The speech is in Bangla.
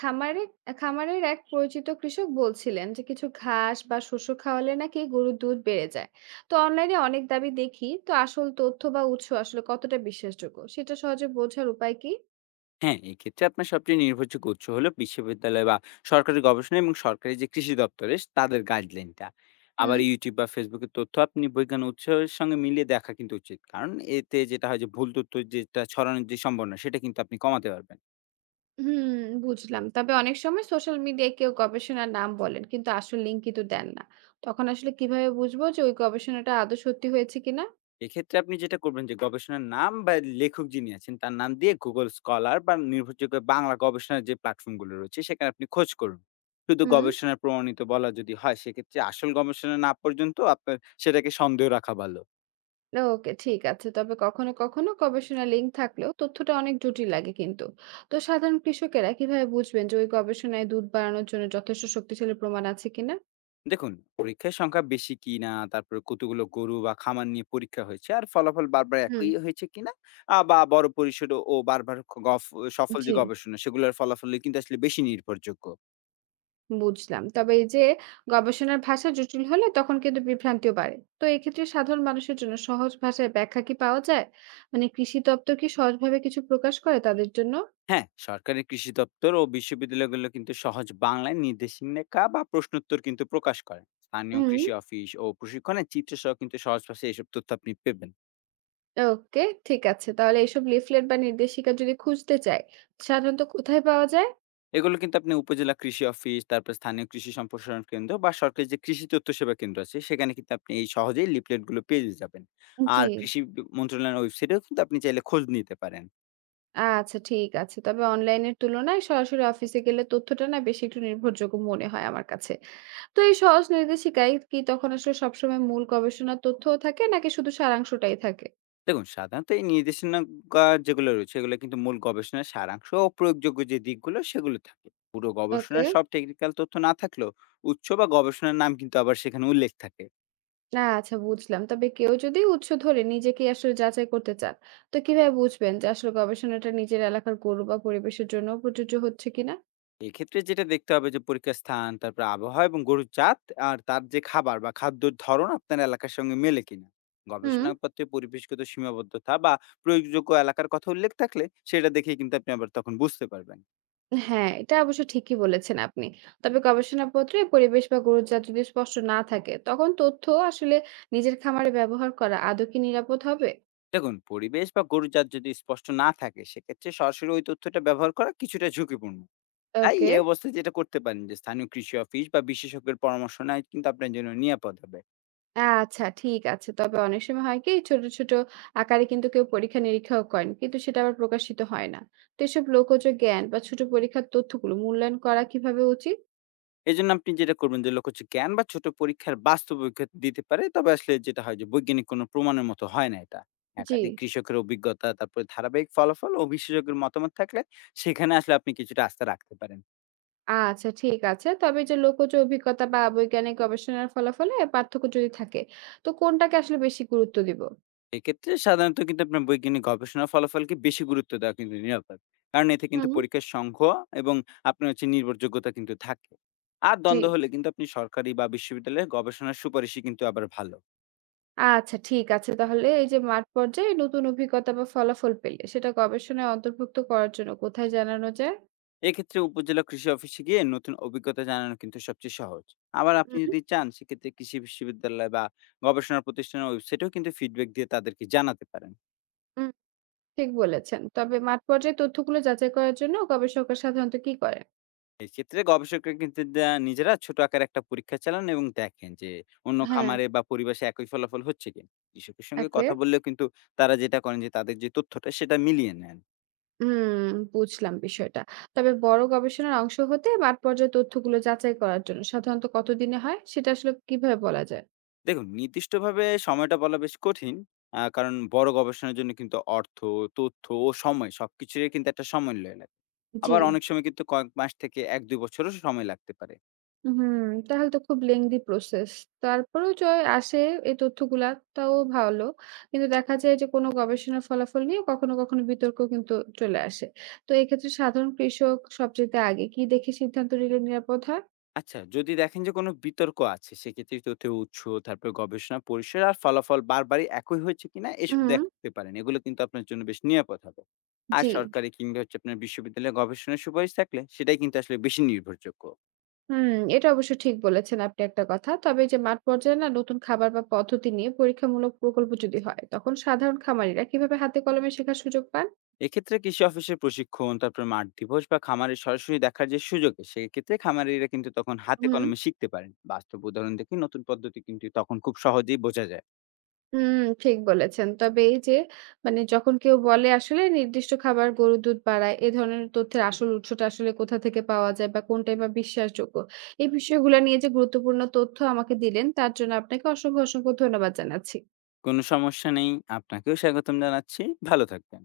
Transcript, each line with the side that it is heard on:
right: খামারে খামারের এক পরিচিত কৃষক বলছিলেন যে কিছু ঘাস বা শস্য খাওয়ালে নাকি গরুর দুধ বেড়ে যায়। তো অনলাইনে অনেক দাবি দেখি, তো আসল তথ্য বা উৎস আসলে কতটা বিশ্বাসযোগ্য সেটা সহজে বোঝার উপায় কি?
left: হ্যাঁ, এক্ষেত্রে আপনার সবচেয়ে নির্ভরযোগ্য উৎস হলো বিশ্ববিদ্যালয় বা সরকারি গবেষণা এবং সরকারি যে কৃষি দপ্তরে তাদের গাইডলাইনটা।
right: হুম।
left: আবার YouTube বা Facebook এর তথ্য আপনি বৈজ্ঞানিক উৎসের সঙ্গে মিলিয়ে দেখা কিন্তু উচিত। কারণ এতে যেটা হয় যে ভুল তথ্য যেটা ছড়ানোর যে সম্ভাবনা সেটা কিন্তু আপনি কমাতে পারবেন।
right: হুম, বুঝলাম। তবে অনেক সময় সোশ্যাল মিডিয়ায় কেউ গবেষণার নাম বলেন কিন্তু আসল লিঙ্ক কিন্তু দেন না। তখন আসলে কিভাবে বুঝবো যে ওই গবেষণাটা আদৌ সত্যি হয়েছে কিনা?
left: এক্ষেত্রে আপনি যেটা করবেন যে গবেষণার নাম বা লেখক যিনি আছেন তার নাম দিয়ে Google Scholar বা নির্ভরযোগ্য বাংলা গবেষণার যে প্ল্যাটফর্ম গুলো রয়েছে সেখানে আপনি খোঁজ করুন। শুধু
right: হুম।
left: গবেষণার প্রমাণিত বলা যদি হয় সেক্ষেত্রে আসল গবেষণা না পর্যন্ত আপনার সেটাকে সন্দেহ রাখা ভালো।
right: ওকে, ঠিক আছে। তবে কখনো, কখনো গবেষণার লিঙ্ক থাকলেও তথ্যটা অনেক জটিল লাগে কিন্তু। তো সাধারণ কৃষকেরা কিভাবে বুঝবেন যে ওই গবেষণায় দুধ বাড়ানোর জন্য যথেষ্ট শক্তিশালী প্রমাণ আছে কিনা?
left: দেখুন পরীক্ষার সংখ্যা বেশি কিনা তারপরে কতগুলো গরু বা খামার নিয়ে পরীক্ষা হয়েছে আর ফলাফল বারবার
right: হুম।
left: একই হয়েছে কিনা। বা বড় পরিসর ও ও বারবার সফল
right: জি,
left: যে গবেষণা সেগুলোর ফলাফল কিন্তু আসলে বেশি নির্ভরযোগ্য।
right: বুঝলাম। তবে এই যে গবেষণার ভাষা জটিল হলে তখন কিন্তু বিভ্রান্তিও বাড়ে। তো এক্ষেত্রে সাধারণ মানুষের জন্য সহজ ভাষায় ব্যাখ্যা কি পাওয়া যায়? মানে কৃষি দপ্তর কি সহজভাবে কিছু প্রকাশ করে তাদের জন্য?
left: হ্যাঁ, সরকারের কৃষি দপ্তর ও বিশ্ববিদ্যালয়গুলো কিন্তু সহজ বাংলায় নির্দেশিকা বা প্রশ্নোত্তর কিন্তু প্রকাশ করেন। স্থানীয়
right: হুম।
left: কৃষি অফিস ও প্রশিক্ষণের চিত্র সহ কিন্তু সহজ ভাষায় এসব তথ্য আপনি পেবেন।
right: ওকে, ঠিক আছে। তাহলে এইসব লিফলেট বা নির্দেশিকা যদি খুঁজতে চায়, সাধারণত কোথায় পাওয়া যায়?
left: এগুলো কিন্তু আপনি উপজেলা কৃষি অফিস, তারপর স্থানীয় কৃষি সম্প্রসারণ কেন্দ্র বা সরকারি যে কৃষি তথ্য সেবা কেন্দ্র আছে, সেখানে কিন্তু আপনি এই সহজেই লিফলেট গুলো পেয়ে যাবেন।
right: জি।
left: আর কৃষি বি মন্ত্রণালয়ের ওয়েবসাইটেও কিন্তু আপনি চাইলে খোঁজ নিতে পারেন।
right: আচ্ছা, ঠিক আছে। তবে অনলাইনের তুলনায় সরাসরি অফিসে গেলে তথ্যটা না বেশি একটু নির্ভরযোগ্য মনে হয় আমার কাছে। তো এই সহজ নির্দেশিকায় কি তখন আসলে সবসময় মূল গবেষণার তথ্যও থাকে নাকি শুধু সারাংশটাই থাকে?
left: দেখুন, সাধারণত এই নির্দেশনা গা যেগুলো রয়েছে, এগুলো কিন্তু মূল গবেষণার সারাংশ ও প্রয়োগযোগ্য যে দিকগুলো সেগুলো থাকে। পুরো
right: ওকে।
left: গবেষণার সব টেকনিক্যাল তথ্য না থাকলেও উৎস বা গবেষণার নাম কিন্তু আবার সেখানে উল্লেখ থাকে।
right: না, আচ্ছা বুঝলাম। তবে কেউ যদি উৎস ধরে নিজেকেই আসলে যাচাই করতে চান, তো কিভাবে বুঝবেন যে আসলে গবেষণাটা নিজের এলাকার গরু বা পরিবেশের জন্য প্রযোজ্য হচ্ছে কিনা?
left: এক্ষেত্রে যেটা দেখতে হবে যে পরীক্ষার স্থান, তারপরে আবহাওয়া এবং গরুর জাত আর তার যে খাবার বা খাদ্যর ধরন আপনার এলাকার সঙ্গে মেলে কিনা।
right: হুম।
left: গবেষণাপত্রে পরিবেশগত সীমাবদ্ধতা বা প্রয়োগযোগ্য এলাকার কথা উল্লেখ থাকলে সেটা দেখেই কিন্তু আপনি আবার তখন বুঝতে পারবেন।
right: হ্যাঁ, এটা অবশ্য ঠিকই বলেছেন আপনি। তবে গবেষণাপত্রে পরিবেশ বা গরুর জাত যদি স্পষ্ট না থাকে, তখন তথ্য আসলে নিজের খামারে ব্যবহার করা আদৌ কি নিরাপদ হবে?
left: দেখুন, পরিবেশ বা গরুর জাত যদি স্পষ্ট না থাকে সেক্ষেত্রে সরাসরি ওই তথ্যটা ব্যবহার করা কিছুটা ঝুঁকিপূর্ণ। তাই
right: ওকে।
left: এই অবস্থায় যেটা করতে পারেন যে স্থানীয় কৃষি অফিস বা বিশেষজ্ঞের পরামর্শ নেয় কিন্তু আপনার জন্য নিরাপদ হবে।
right: আচ্ছা, ঠিক আছে। তবে অনেক সময় হয় কি ছোট, ছোট আকারে কিন্তু কেউ পরীক্ষা-নিরীক্ষাও করেন। কিন্তু সেটা আবার প্রকাশিত হয় না। তো এসব লোকজ জ্ঞান বা ছোট পরীক্ষার তথ্যগুলো মূল্যায়ন করা কিভাবে উচিত?
left: এজন্য আপনি যেটা করবেন যে লক্ষ্য হচ্ছে জ্ঞান বা ছোট পরীক্ষার বাস্তব অভিজ্ঞতা দিতে পারে, তবে আসলে যেটা হয় যে বৈজ্ঞানিক কোনো প্রমাণের মতো হয় না এটা।
right: জি।
left: একাধিক কৃষকের অভিজ্ঞতা তারপরে ধারাবাহিক ফলাফল ও বিশেষজ্ঞের মতামত থাকলে সেখানে আসলে আপনি কিছুটা আস্থা রাখতে পারেন।
right: আচ্ছা, ঠিক আছে। তবে এই যে লোকজ অভিজ্ঞতা বা বৈজ্ঞানিক গবেষণার ফলাফলে পার্থক্য যদি থাকে, তো কোনটাকে আসলে বেশি গুরুত্ব দিব?
left: এক্ষেত্রে সাধারণত কিন্তু আপনার বৈজ্ঞানিক গবেষণার ফলাফলকে বেশি গুরুত্ব দেওয়া কিন্তু নিরাপদ। কারণ এতে কিন্তু
right: হুম।
left: পরীক্ষার সংখ্যা এবং আপনার হচ্ছে নির্ভরযোগ্যতা কিন্তু থাকে। আর
right: জি।
left: দ্বন্দ্ব হলে কিন্তু আপনি সরকারি বা বিশ্ববিদ্যালয়ের গবেষণার সুপারিশই কিন্তু আবার ভালো।
right: আচ্ছা, ঠিক আছে। তাহলে এই যে মাঠ পর্যায়ে নতুন অভিজ্ঞতা বা ফলাফল পেলে সেটা গবেষণায় অন্তর্ভুক্ত করার জন্য কোথায় জানানো যায়?
left: এক্ষেত্রে উপজেলা কৃষি অফিসে গিয়ে নতুন অভিজ্ঞতা জানানো কিন্তু সবচেয়ে সহজ। আবার আপনি
right: হুম.
left: যদি চান সেক্ষেত্রে কৃষি বিশ্ববিদ্যালয় বা গবেষণা প্রতিষ্ঠানের ওয়েবসাইটেও কিন্তু ফিডব্যাক দিয়ে তাদেরকে জানাতে পারেন।
right: হুম। ঠিক বলেছেন। তবে মাঠ পর্যায়ে তথ্যগুলো যাচাই করার জন্য গবেষকরা সাধারণত কি করেন?
left: এই ক্ষেত্রে গবেষকরা কিন্তু নিজেরা ছোট আকারে একটা পরীক্ষা চালান এবং দেখেন যে অন্য
right: হ্যাঁ।
left: খামারে বা পরিবেশে একই ফলাফল হচ্ছে কিনা। কৃষকের সঙ্গে
right: একে
left: কথা বললেও কিন্তু তারা যেটা করেন যে তাদের যে তথ্যটা সেটা মিলিয়ে নেন।
right: হুম, বুঝলাম বিষয়টা। তবে বড় গবেষণার অংশ হতে মাঠ পর্যায়ে তথ্যগুলো যাচাই করার জন্য সাধারণত কতদিনে হয়? সেটা আসলে কিভাবে বলা যায়?
left: দেখুন, নির্দিষ্টভাবে সময়টা বলা বেশ কঠিন। কারণ বড় গবেষণার জন্য কিন্তু অর্থ, তথ্য ও সময় সবকিছুরই কিন্তু একটা সমন্বয় লাগে।
right: জি।
left: আবার অনেক সময় কিন্তু কয়েক মাস থেকে ১-২ বছরও সময় লাগতে পারে।
right: হুম, তাহলে তো খুব lengthy প্রসেস। তারপরেও জয় আসে এই তথ্যগুলা, তাও ভালো। কিন্তু দেখা যায় যে কোনো গবেষণার ফলাফল নিয়ে কখনো, কখনো বিতর্ক কিন্তু চলে আসে। তো এক্ষেত্রে সাধারণ কৃষক সবচাইতে আগে কি দেখে সিদ্ধান্ত নিলে নিরাপদ হয়?
left: আচ্ছা, যদি দেখেন যে কোনো বিতর্ক আছে, সেক্ষেত্রে তথ্যের উৎস, তারপরে গবেষণার পরিসর আর ফলাফল বারবারই একই হয়েছে কিনা এসব
right: হুম।
left: দেখতে পারেন। এগুলো কিন্তু আপনার জন্য বেশ নিরাপদ হবে। আর
right: জি।
left: সরকারি কিংবা হচ্ছে আপনার বিশ্ববিদ্যালয়ে গবেষণার সুপারিশ থাকলে সেটাই কিন্তু আসলে বেশি নির্ভরযোগ্য।
right: হুম, এটা অবশ্য ঠিক বলেছেন আপনি একটা কথা। তবে এই যে মাঠ পর্যায়ে না নতুন খাবার বা পদ্ধতি নিয়ে পরীক্ষামূলক প্রকল্প যদি হয়, তখন সাধারণ খামারিরা কিভাবে হাতে কলমে শেখার সুযোগ পান?
left: এক্ষেত্রে কৃষি অফিসের প্রশিক্ষণ, তারপর মাঠ দিবস বা খামারের সরাসরি দেখার যে সুযোগ, সেক্ষেত্রে খামারিরা কিন্তু তখন হাতে
right: হুম।
left: কলমে শিখতে পারেন। বাস্তব উদাহরণ দেখে নতুন পদ্ধতি কিন্তু তখন খুব সহজেই বোঝা যায়।
right: হুম, ঠিক বলেছেন। তবে এই যে মানে যখন কেউ বলে আসলে নির্দিষ্ট খাবার গরুর দুধ বাড়ায়, এ ধরনের তথ্যের আসল উৎসটা আসলে কোথা থেকে পাওয়া যায় বা কোনটাই বা বিশ্বাসযোগ্য? এই বিষয়গুলো নিয়ে যে গুরুত্বপূর্ণ তথ্য আমাকে দিলেন তার জন্য আপনাকে অসংখ্য, অসংখ্য ধন্যবাদ জানাচ্ছি।
left: কোনো সমস্যা নেই। আপনাকেও স্বাগতম জানাচ্ছি। ভালো থাকবেন।